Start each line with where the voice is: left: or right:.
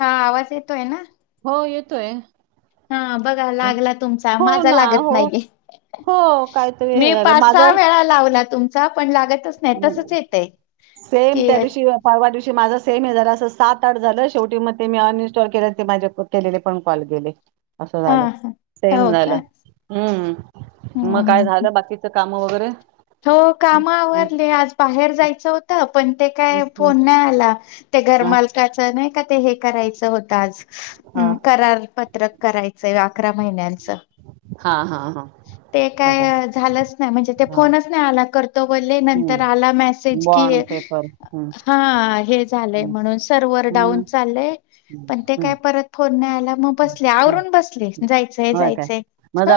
left: हा आवाज येतोय ना?
right: हो येतोय.
left: हा बघा लागला तुमचा
right: हो
left: माझा
right: ना
left: लागत
right: हो
left: नाहीये,
right: हो काहीतरी हे
left: मी
right: झालं
left: पाच सहा
right: माझं
left: वेळा- लावला तुमचा पण लागतच नाही तसच येतय.
right: सेम
left: की
right: त्या दिवशी परवा दिवशी माझा सेम हे जरास सात आठ झालं शेवटी मग ते मी- स्टॉल के ते माझे केले पण कॉल केले- असं
left: हा
right: झालं
left: हा.
right: सेम
left: हो का
right: झालं, हम्. मग काय
left: हम्म
right: झालं बाकीच काम? वगैरे-
left: हो
right: हम्म,
left: काम
right: हम्म,
left: आवरली, आज बाहेर जायचं होतं. पण ते
right: हम्म,
left: काय
right: हम्म.
left: फोन नाही आला, ते घर
right: हा
left: मालकाच नाही का ते- करायचं होतं आज
right: हा
left: करार पत्रक करायचं, अकरा महिन्यांचं.
right: हा हा
left: ते
right: हा हा,
left: काय झालंच नाही, म्हणजे
right: हा.
left: फोनच नाही आला- ले नंतर
right: हम्म
left: आला मेसेज कि,
right: बॉन्ड पेपर हम्म
left: हा, हे झालंय
right: हम्म
left: म्हणून सर्वर डाऊन
right: हम्म
left: चाललंय-
right: हम्म
left: पण ते काय
right: हम्म
left: परत फोन नाय आल- मग बसले
right: हम्म.
left: आवरून बसले, जायचंय,
right: होय काय
left: जायचंय-
right: मग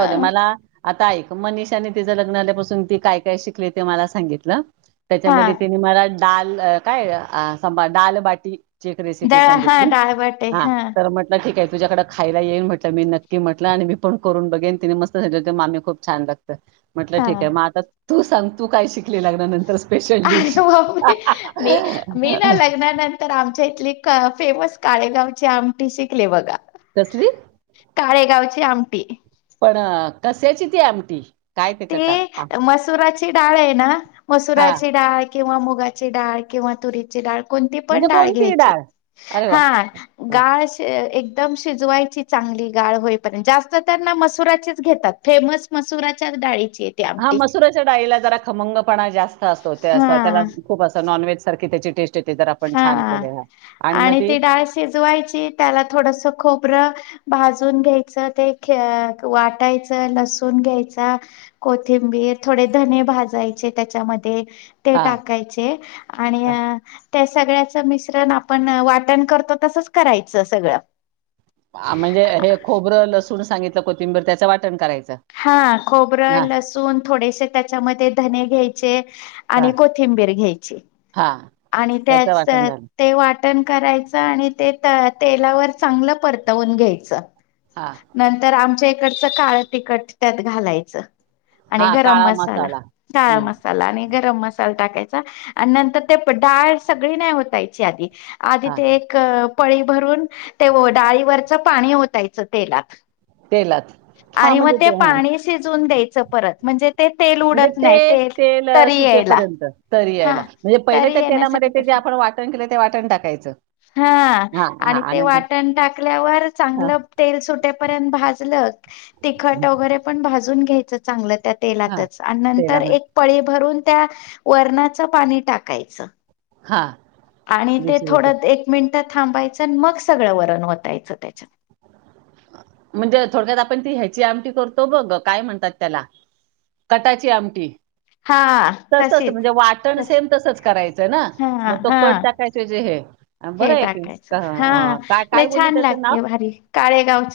right: ल काय काय शली मला सांगित त्याच्या
left: हा
right: म [unintelligible] ाल काय सभ ालबाटी [unintelligible] एक रेसिपी
left: डाळ हा
right: सांगितली
left: डाळवाटे
right: हा तर म्हटलं ठीक आहे. तुझ्याकडे खायला येईन म्हटलं, मी नक्की म्हटलं आणि मी पण करून बघेन, तिने मस्त झाली मामी खूप छान लागते. म्हटलं
left: हा
right: ठीक आहे, मग आता तू सांग तू काय शिकले लगना नंतर-
left: अरे म मी मी मी ना लग्नानंतर आमच्या इथली [unintelligible] फेमस काळेगावची आमटी शिकले बघा.
right: कसली
left: काळेगावची आमटी.
right: पण कश्याची ती आमटी? काय त्याच्यात
left: ते मसुरा ची ची डाळ आहे ना
right: हा
left: मसुराची डाळ किंवा मुगाची डाळ किंवा तुरीची डाळ कोणती
right: म्हणजे
left: पण डाळ
right: कोणती
left: घ्यायची
right: डाळ अरे वा
left: हा गाळ एक एकदम शिजवायची चांगली गाळ होईपर्यंत जास्त त्यांना मसुराचीच घेतात फेमस मसुरा चार डाळी
right: हा मसुराच्या डाळीला जरा खमंगपणा जास्त असतो ते अस त्याला
left: हा
right: खूप अस नॉनव्हेज सारखी त्याची टेस्ट येते जर आपण छान
left: हा
right: केले हां मग
left: आणि ती डाळ शिजवायची त्याला थोडस खोबरं भाजून घ्यायचं ते ख वाटायचं लसून घ्यायच कोथिंबीर थोडे धने भाजायचे त्याच्यामध्ये ते
right: हां,
left: टाकायचे आणि अ त्या सगळ्याच मिश्रण आपण वाटण करतो तसच करायचं सगळं
right: म्हणजे हे खोबरं लसूण सांगितलं कोथिंबीर त्याचं वाटण करायचं
left: हा खोबरं
right: हां,
left: लसूण थोडेसे त्याच्यामध्ये धने घ्यायचे
right: हां,
left: आणि कोथिंबीर बीर घ्यायची
right: हां
left: आणि
right: त्याचं
left: त्याच
right: वाटण झालं.
left: ते वाटण करायच आणि ते तला तेलावर चांगलं परतवून घ्यायचं
right: हां,
left: नंतर आमच्या इकडचं काळं तिखट त्यात घालायचं आणि
right: हां
left: गरम
right: काळा
left: मसाला काळा
right: हं,
left: मसाला आणि गरम मसाला टाकायचा आणि नंतर ते प डाळ सगळी नाही होतायची आधी आधी
right: हां
left: ते एक पळी भरून ते ओ डाळीवरच पाणी ओतायचं तेलात
right: तेलाात
left: आणि मग ते पाणी शिजून द्यायचं परत म्हणजे ते तेल
right: म्हणजे
left: उडत नाही तेल तरी
right: ते
left: यायला
right: पर्यंत तरी यायला
left: हा
right: म्हणजे पहिले
left: तरी
right: त्या तेलामध्ये
left: येण्यासाठी
right: ते जे
left: तसं
right: आपण वाटण केलं ते वाटण टाकायचं
left: हा
right: हां, हां
left: आणि ते वाटण टाकल्यावर
right: हां,
left: चांगलं तेल सुटेपर्यंत भाज जल तिखट वगैरे पण भाजून घ्यायच चांगलं त्या
right: हां
left: तेलातच आणि नंतर
right: तेलामध्ये
left: एक पळी भरून त्या वरणाचं पाणी टाकायचं
right: हं
left: आणि ते थोड ते एक मिनट थांबायच मग सगळं वरण होतायचं त्याच्यात
right: म्हणजे थोडक्यात आपण ती ह्याची आमटी करतो बघ काय म्हणतात त्याला कटाची आमटी.
left: हं
right: तसच म्हणजे वाटण सेम तसच करायचंय ना
left: हा
right: मग तो कट
left: हा
right: टाकायचे हे
left: हे
right: बरं आहे की
left: टाकायचं हा
right: तर काय
left: लय
right: काय बोलली
left: छान
right: त्याचं नाव?
left: लागते भारी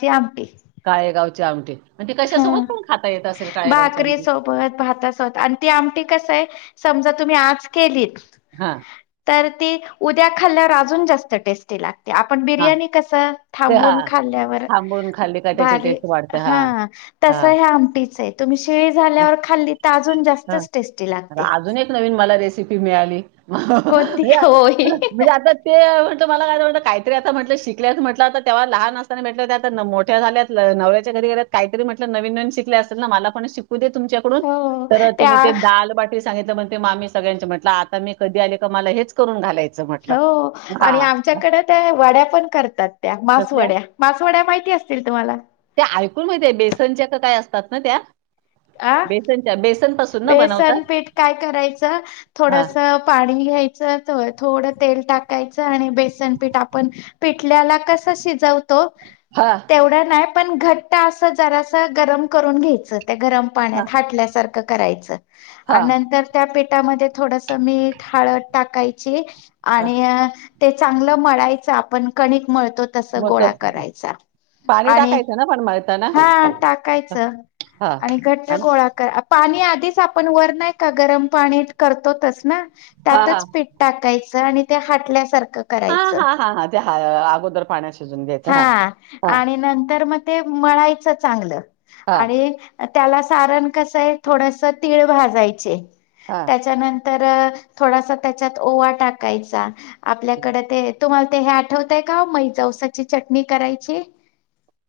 left: [unintelligible]
right: [unintelligible]
left: हा
right: कशासोबत पण खाता येत असेल काळेगावची आमटी
left: भाकरीसोबत भातासोबत आणि ती आमटी कसं हे समजा तुम्ही आज केलीत
right: हं
left: तर ती उद्या खाल्ल्यावर अजून जास्त टेस्टी लागते ते आपण
right: हा
left: बिर्याणी कस
right: ते हा
left: थांबून खाल्ल्यावर
right: थांबून खाल्ली का त्याची
left: भारी
right: टेस्ट वाढते हा
left: ह तस
right: हा
left: हे आमटीच आहे तुम्ही शेळी झाल्यावर खाल्ली त अजून
right: हा
left: जास्तच टेस्टी लागते.
right: नवीन [unintelligible] [inaudible] म्हट
left: कोणती होय
right: शिकल्या म्हटलंता तेव्हा लहान असताना भेट आ मोठ्या झाल्यात नवऱ्याच्या घरीत काहीरी म्हटल नविन नविन शिकल्या असतील ना मला पण शिकू दे तुमच्याकडून
left: हो
right: तर ताने ते
left: त्या
right: डाळ भाटी संगीता म्हणते मामी सगळ्यांंच म्हटलं आता मी कधी आले का मला हेच करून घालायचं. म्हटलं.
left: हो आणि
right: हां.
left: आमच्याकडे त्या वड्या पण करतात त्या.
right: कसल्या?
left: मासवड्या-मासवड्या माहिती असतील तुम्हाला.
right: होय माहिते बेसनाच्या असतात ना त्या
left: आ
right: बेसनाच्या.
left: बेसन पीठ काय करायचं.
right: हां.
left: थोडस पाणी घ्यायचं. थोड तेल टाकायचं. आणि बेसन पीठ आपण. पीठ ल्याला कस शिजवतो
right: हां.
left: तेवढ नाही. पण घट्ट असं जरास गरम करून घ्यायचं. त्या गरम पाण्यात
right: हां.
left: हाटल्यासारखं करायचं.
right: हां.
left: आणि नंतर त्या पिठामध्ये थोडस मीठ हळद टाकायची.
right: हां.
left: आणि ते चांगलं मळायचं. आपण कणिक मळतो तस
right: मग
left: गोळा
right: तसं.
left: करायचा.
right: पाणी
left: आणि
right: टाकायचं ना पण मळताना?
left: हा टाकायचं
right: हा
left: आणि घट्ट गोळा कर पाणी आधीच आपण वर नाही का गरम पाणी करतो तस ना.
right: हा हा
left: त्यातच पीठ टाकायचं. आणि त्या हाटल्यासारख.
right: हा
left: करायच
right: हा हा हा ते हा अगोदर पाण्यात शिजून घ्यायचं
left: हा
right: हा
left: आणि नंतर मग. ते मळायचं चांगलं.
right: हा
left: आणि त्याला सारण कस आहे ते. थोडस तीळ भाजायचे
right: हा
left: त्याच्यानंतर तर थोडासा त्याच्यात ओवा टाकायचा. आपल्याकडे ते तुम्हा ते हे आठवतय का. मै जावसाची चटणी करायची.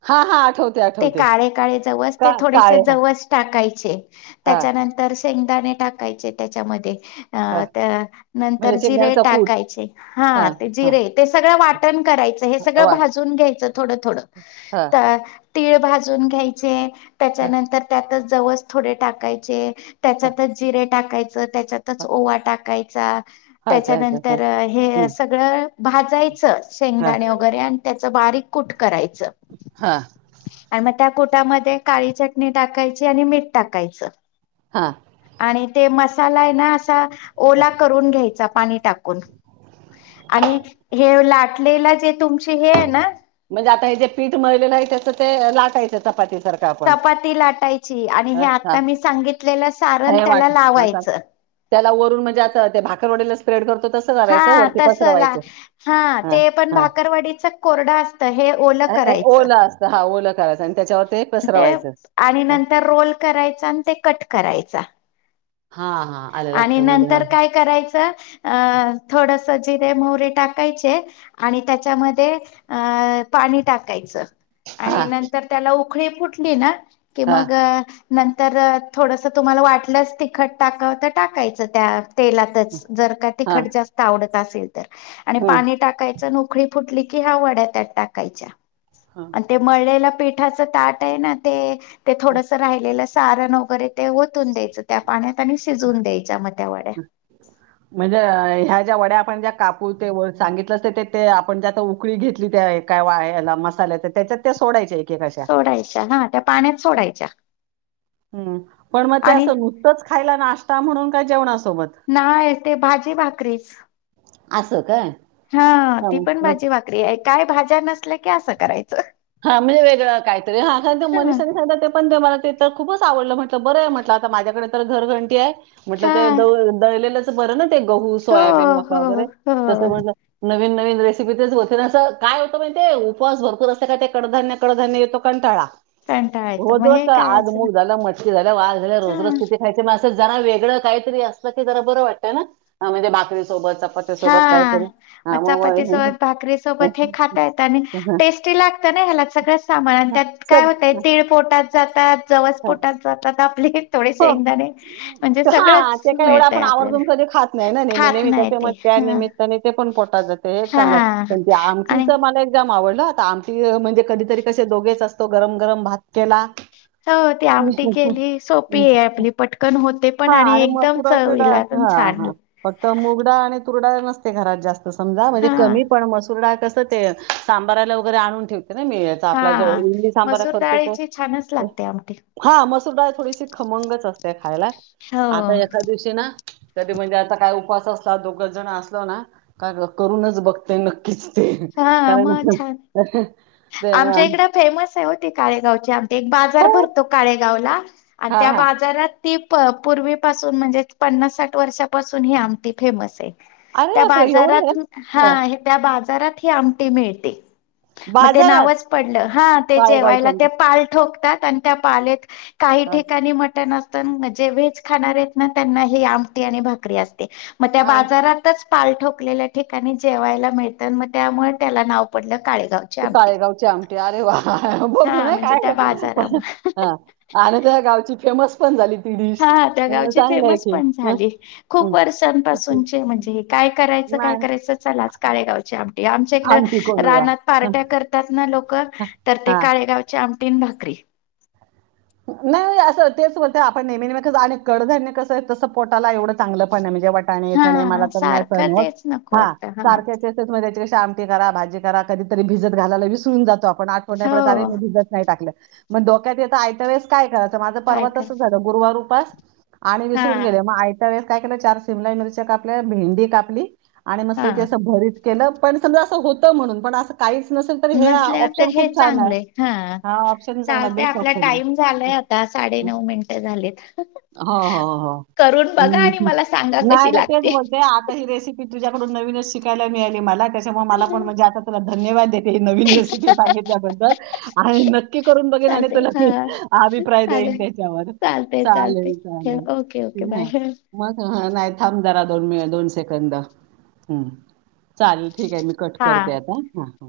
right: हा हा आठवते
left: ते
right: आठवते
left: काळे-काळे जवस
right: का
left: ते थोडेसे
right: काळे हा
left: जवस टाकायचे.
right: हा
left: त्याच्यानंतर शेंगदाणे टाकायचे त्याच्यामध्ये.
right: हा.
left: अ नंतर
right: म्हणजे
left: जिरे
right: शेंगदाण्याचा कूट
left: टाकायचे. हा ते जिरे ते सगळं वाटण करायचं हे
right: हा.
left: सगळं
right: वाट
left: भाजून घ्यायचं थोडं-थोडं
right: हा
left: तर. तीळ भाजून घ्यायचे.
right: हा
left: त्याच्यानंतर त्यातच जवच थोडे टाकायचे.
right: हा
left: त्याच्यातच जिरे टाकायचं. त्याच्यातच
right: हा
left: ओवा टाकायचा.
right: हा ते ते हा
left: त्याच्यानंतर हे
right: हम्म
left: सगळं भाजायचं.
right: हा
left: शेंगदाणे वगैरे आणि त्याच बारीक. कुट करायच
right: हा
left: आणि मग. त्या कुटामध्ये काळी चटणी टाकायची. आणि मीठ टाकायच.
right: हा
left: आणि ते मसाला आहे ना. असा
right: हा.
left: ओला करून घ्यायचा पाणी टाकून. आणि हे लाटलेला जे तुमचे हे आहे ना.
right: म्हणजे आता हे जे पीठ मळलेलं आहे. त्याचं ते लाटायचं चपाती. सारखं आपण
left: चपाती लाटायची. आणि हे
right: हा हा.
left: आता मी सांगितलेलं सारण
right: हे वाट
left: त्याला
right: हा चाल.
left: लावायचं.
right: त्याला वरून म्हणजे आता ते भाकरवडीला स्प्रेड करतो. त्या
left: हा तसला, हा ते पण भाकरवाडीचा कोरडा असत. हे ओल
right: अ- अ-
left: करायचं.
right: ओलं असतं हा ओलं करायचं आणि त्याच्यावर
left: ते
right: पसरवायचं.
left: आणि
right: हा
left: नंतर रोल करायचा न ते कट करायचा.
right: हा हा आलं
left: आणि
right: लक्षामध्ये हा.
left: नंतर काय करायचं अ थोड स जिरे, मोहरी टाकायचे आणि त्याच्यामध्ये अ पाणी टाकायचं.
right: हा
left: आणि नंतर त्याला उकळी फुटली ना की,
right: हा
left: मग नंतर थोडस तुम्हाला वाटलंच, तिखट टाका तर टाकायचं त्यात तेलातच जर का
right: हा
left: तिखट जास्त आवडत असेल तर, आणि
right: हम्म.
left: पाणी टाकायचं उकळी फुटली कि, हा वड्या त्यात टाकायच्या
right: हा
left: आणि ते मळलेला पिठाच ताट आहे ना ते ते थोडंस राहिलेलं सारण वगैरे ते ओतून द्यायचं, त्या पाण्यात आणि शिजून द्यायच्या म.
right: म्हणजे ह्या ज्या वड्या आपण ज्या कापून तेवर सांगितलं त ते, ते आपण जे आता उकळी घेतली त्या ए वायाला मसाल्याला त्या त्यात त्या सोडायच्या ए.
left: सोडायच्या, हा त्या पाण्यात सोडायच्या.
right: हम पण मग ते
left: आणि
right: असं नुसतंच खायला नाश्ता म्हणून का जेवणा अस
left: नाय, ते भाजी, भाकरीच
right: असं काय?
left: हा ती पण भाजी भाकरी हाय. काय भाज्या नसल्या की असं करायचं?
right: हां, म्हणजे वेगळं काहीतरी. हां, कारण ते
left: हा
right: मनीषाने सांगितलं ते पण ते मला ते तर खूपच आवडलं म्हटलं बरंय म्हटलं आता माझ्याकडे तर घरघंटी आहे म्हटलं ते
left: हा
right: दळले ल बर न ते गहू
left: हो
right: सोयाबीन म
left: हो
right: वगैरे तस
left: हो
right: म्ह नविन नवीन रेसिपी तेच हो काय होतं माहिते उपवास भरपूर असते काय ते कडधान्य कडधान्य येतो कंटाळा
left: कंटाळा येतो
right: रोज
left: मग
right: रज
left: हे
right: का
left: काय असं
right: आजमुग झालं मटली झाल्या वा झाल्या
left: हा
right: रोज रज किती खायचे म अस जरा वेगळ काहीतरी असल की जरा बर वाटतं म्हणजे‌ भाकरी
left: हा मग चपाती सोबत भाकरी सोबत हे खाता येत आणि
right: मग
left: टेस्टी लागत ह्यालात सगळं सामान आणि त्यात काय
right: सर
left: होतय तीळ पोटात जातात जवस पोटात जातात आपले थोडे
right: हो
left: शेंगदाणे म्हणजे
right: हा
left: सगळंच
right: ते का एवढं
left: मिळतय
right: आपण आवर्जून
left: आपल्याला
right: कधी खात नाही ना नेहमी
left: खात
right: नेहमी
left: नाही
right: त्याच्या मुळे
left: ते
right: त्या
left: हा
right: निमित्ताने ते पण पोटात जाते एक चांगलंय
left: हा
right: पण
left: आणि
right: आमटीच मला एक आवडलं आता आमची म्हणजे कधीतरी कसे दोघेच असतो गरम गरम भात केला
left: हो ती
right: की-
left: आमटी केली सोप सोपी आपली पटकन होते पण
right: हा
left: आणि एकदम
right: मसुरा
left: चवी
right: चिडा
left: ला पण छान
right: मसूरडाळ नसते घरात जास्त समजा म्हणजे
left: हा
right: कमी पण मसूरडाळ कसं ते सांबाराला वगैरे आणून ठेव नाही मिळाचा आपला जो
left: हा
right: इली सांबा
left: मसूर
right: खर्च त
left: डाळीची छानच लागते आमटी
right: हा मसूर डाळ खमंग च असते खायला
left: हो
right: आता एखादं दिवशी ना कधी म्हणजे काय आता दोघ जण असले ना तर करूनच बघते न तेच ते
left: हा
right: कारण
left: मग छान
right: ते
left: आमच्या इकडं फेमस आहे होती काळेगावचे आम एक बाजार
right: हो
left: भरतो काळेगावला आणि
right: हा
left: त्या
right: हा
left: बाजारात ती पूर्वीपासून म्हणजे पन्नास साठ वर्षापासून ही आमट फेमस आहे
right: अरे
left: त्या
right: बापरे एवढं
left: बाजारात
right: आहे?
left: हा त्या बाजारात ही आमटी मिळते मग ते
right: बाजारात
left: नावच पडलं हा ते
right: काळेगावची
left: जेवायला ते
right: आमटी
left: पाल ठोकतात आणि त्या पालेत काही
right: हा,
left: ठिकाणी मटण असतं जे व्हेज खाणारे आहेत ना त्यांना ही आमटी आणि भाकरी असते मग त्या
right: अरे
left: बाजारातच पाल ठोकलेल्या ठिकाणी जेवायला मिळतं मग त्यामुळे त्याला नाव पडलं काळे.
right: ते काळेगावचे आमटे अरे वा! बघू
left: हा
right: ना
left: म्हणजे त्या
right: काय पण
left: बाजारामुळे
right: आणि, गावची फेमस पण झाली ती डिश
left: हा त्या गावची
right: चांगलं आहे
left: फेमस
right: की
left: पण
right: हं,
left: झाली. खूप
right: हं.
left: वर्षांपासूनचे म्हणजे, हे काय करायचे? काय
right: नाही
left: करायचं चला आज काळेगाव आ आमच्या
right: आमटी
left: इकडं
right: करूया
left: रानात पार्ट्या करतात ना लोक तर ते
right: हा
left: काळेगावच्या आ तिन भाकरी
right: नाही असं तेच होतं आपण नेहमी आणि कडधान्य कसं तसं पोटाला एवढं चांगलं पण आहे म्हणजे वाट आणि
left: हा
right: याच नाही ते मला तर नाही
left: सारखं
right: सहन होत
left: तेच नको
right: हा
left: वाटत
right: सारखं च या मधे आमट करा भाजी करा कधीतरी भिजत घालायला विसरून जातो आपण आठवण्या पडते
left: हो
right: मी भिजत नाही टाकलं मग डोक्यात येतं आयत वेळेस काय करायचं माझं
left: काय
right: पर्वा
left: कर
right: तसं झालं गुरुवार उपास आणि
left: हा
right: विसरून गेले मग आयत्या वेळेस काय केलं चार शिमला मिरच्या कापल्या भेंडी कापली आणि मस्त
left: हा
right: की असं भरीत केलं पण समजा असं होतं म्हणून पण असं काहीच नसल तर हे
left: नसल्या तर
right: ऑप्शन
left: हे
right: खूप छान आहे
left: चांगलंय
right: हा ऑप्शनग
left: चालतय
right: बेस्ट
left: आपला
right: ऑप्शन
left: टाइम
right: आहे
left: झालाय आता साडे नऊ मिनट झालीत
right: हो हो हो हम्म
left: मला सांगा
right: नाही
left: कशी
right: नाही तेच
left: लागते
right: बोलते आता ही रेसिपी तुझ्याकडून नवीनच शिक यला मिळा मला त्याच्यामुळे मला पण म्हणजे आता तुला धन्यवाद देते नविन रेसिपी सांगितल्याबद्दल नक्की करून आणि तो
left: चालते हा
right: लपेल अभिप्राय देईन
left: चालेल
right: त्याच्यावर
left: चालते चालते
right: चालेल चालेल
left: ठेव ओके ओके
right: ह
left: बाय
right: म नाही थांब दरा दोन मि दोन सेकंद चालेल ठीक आहे मी कट
left: हा
right: करते आता हा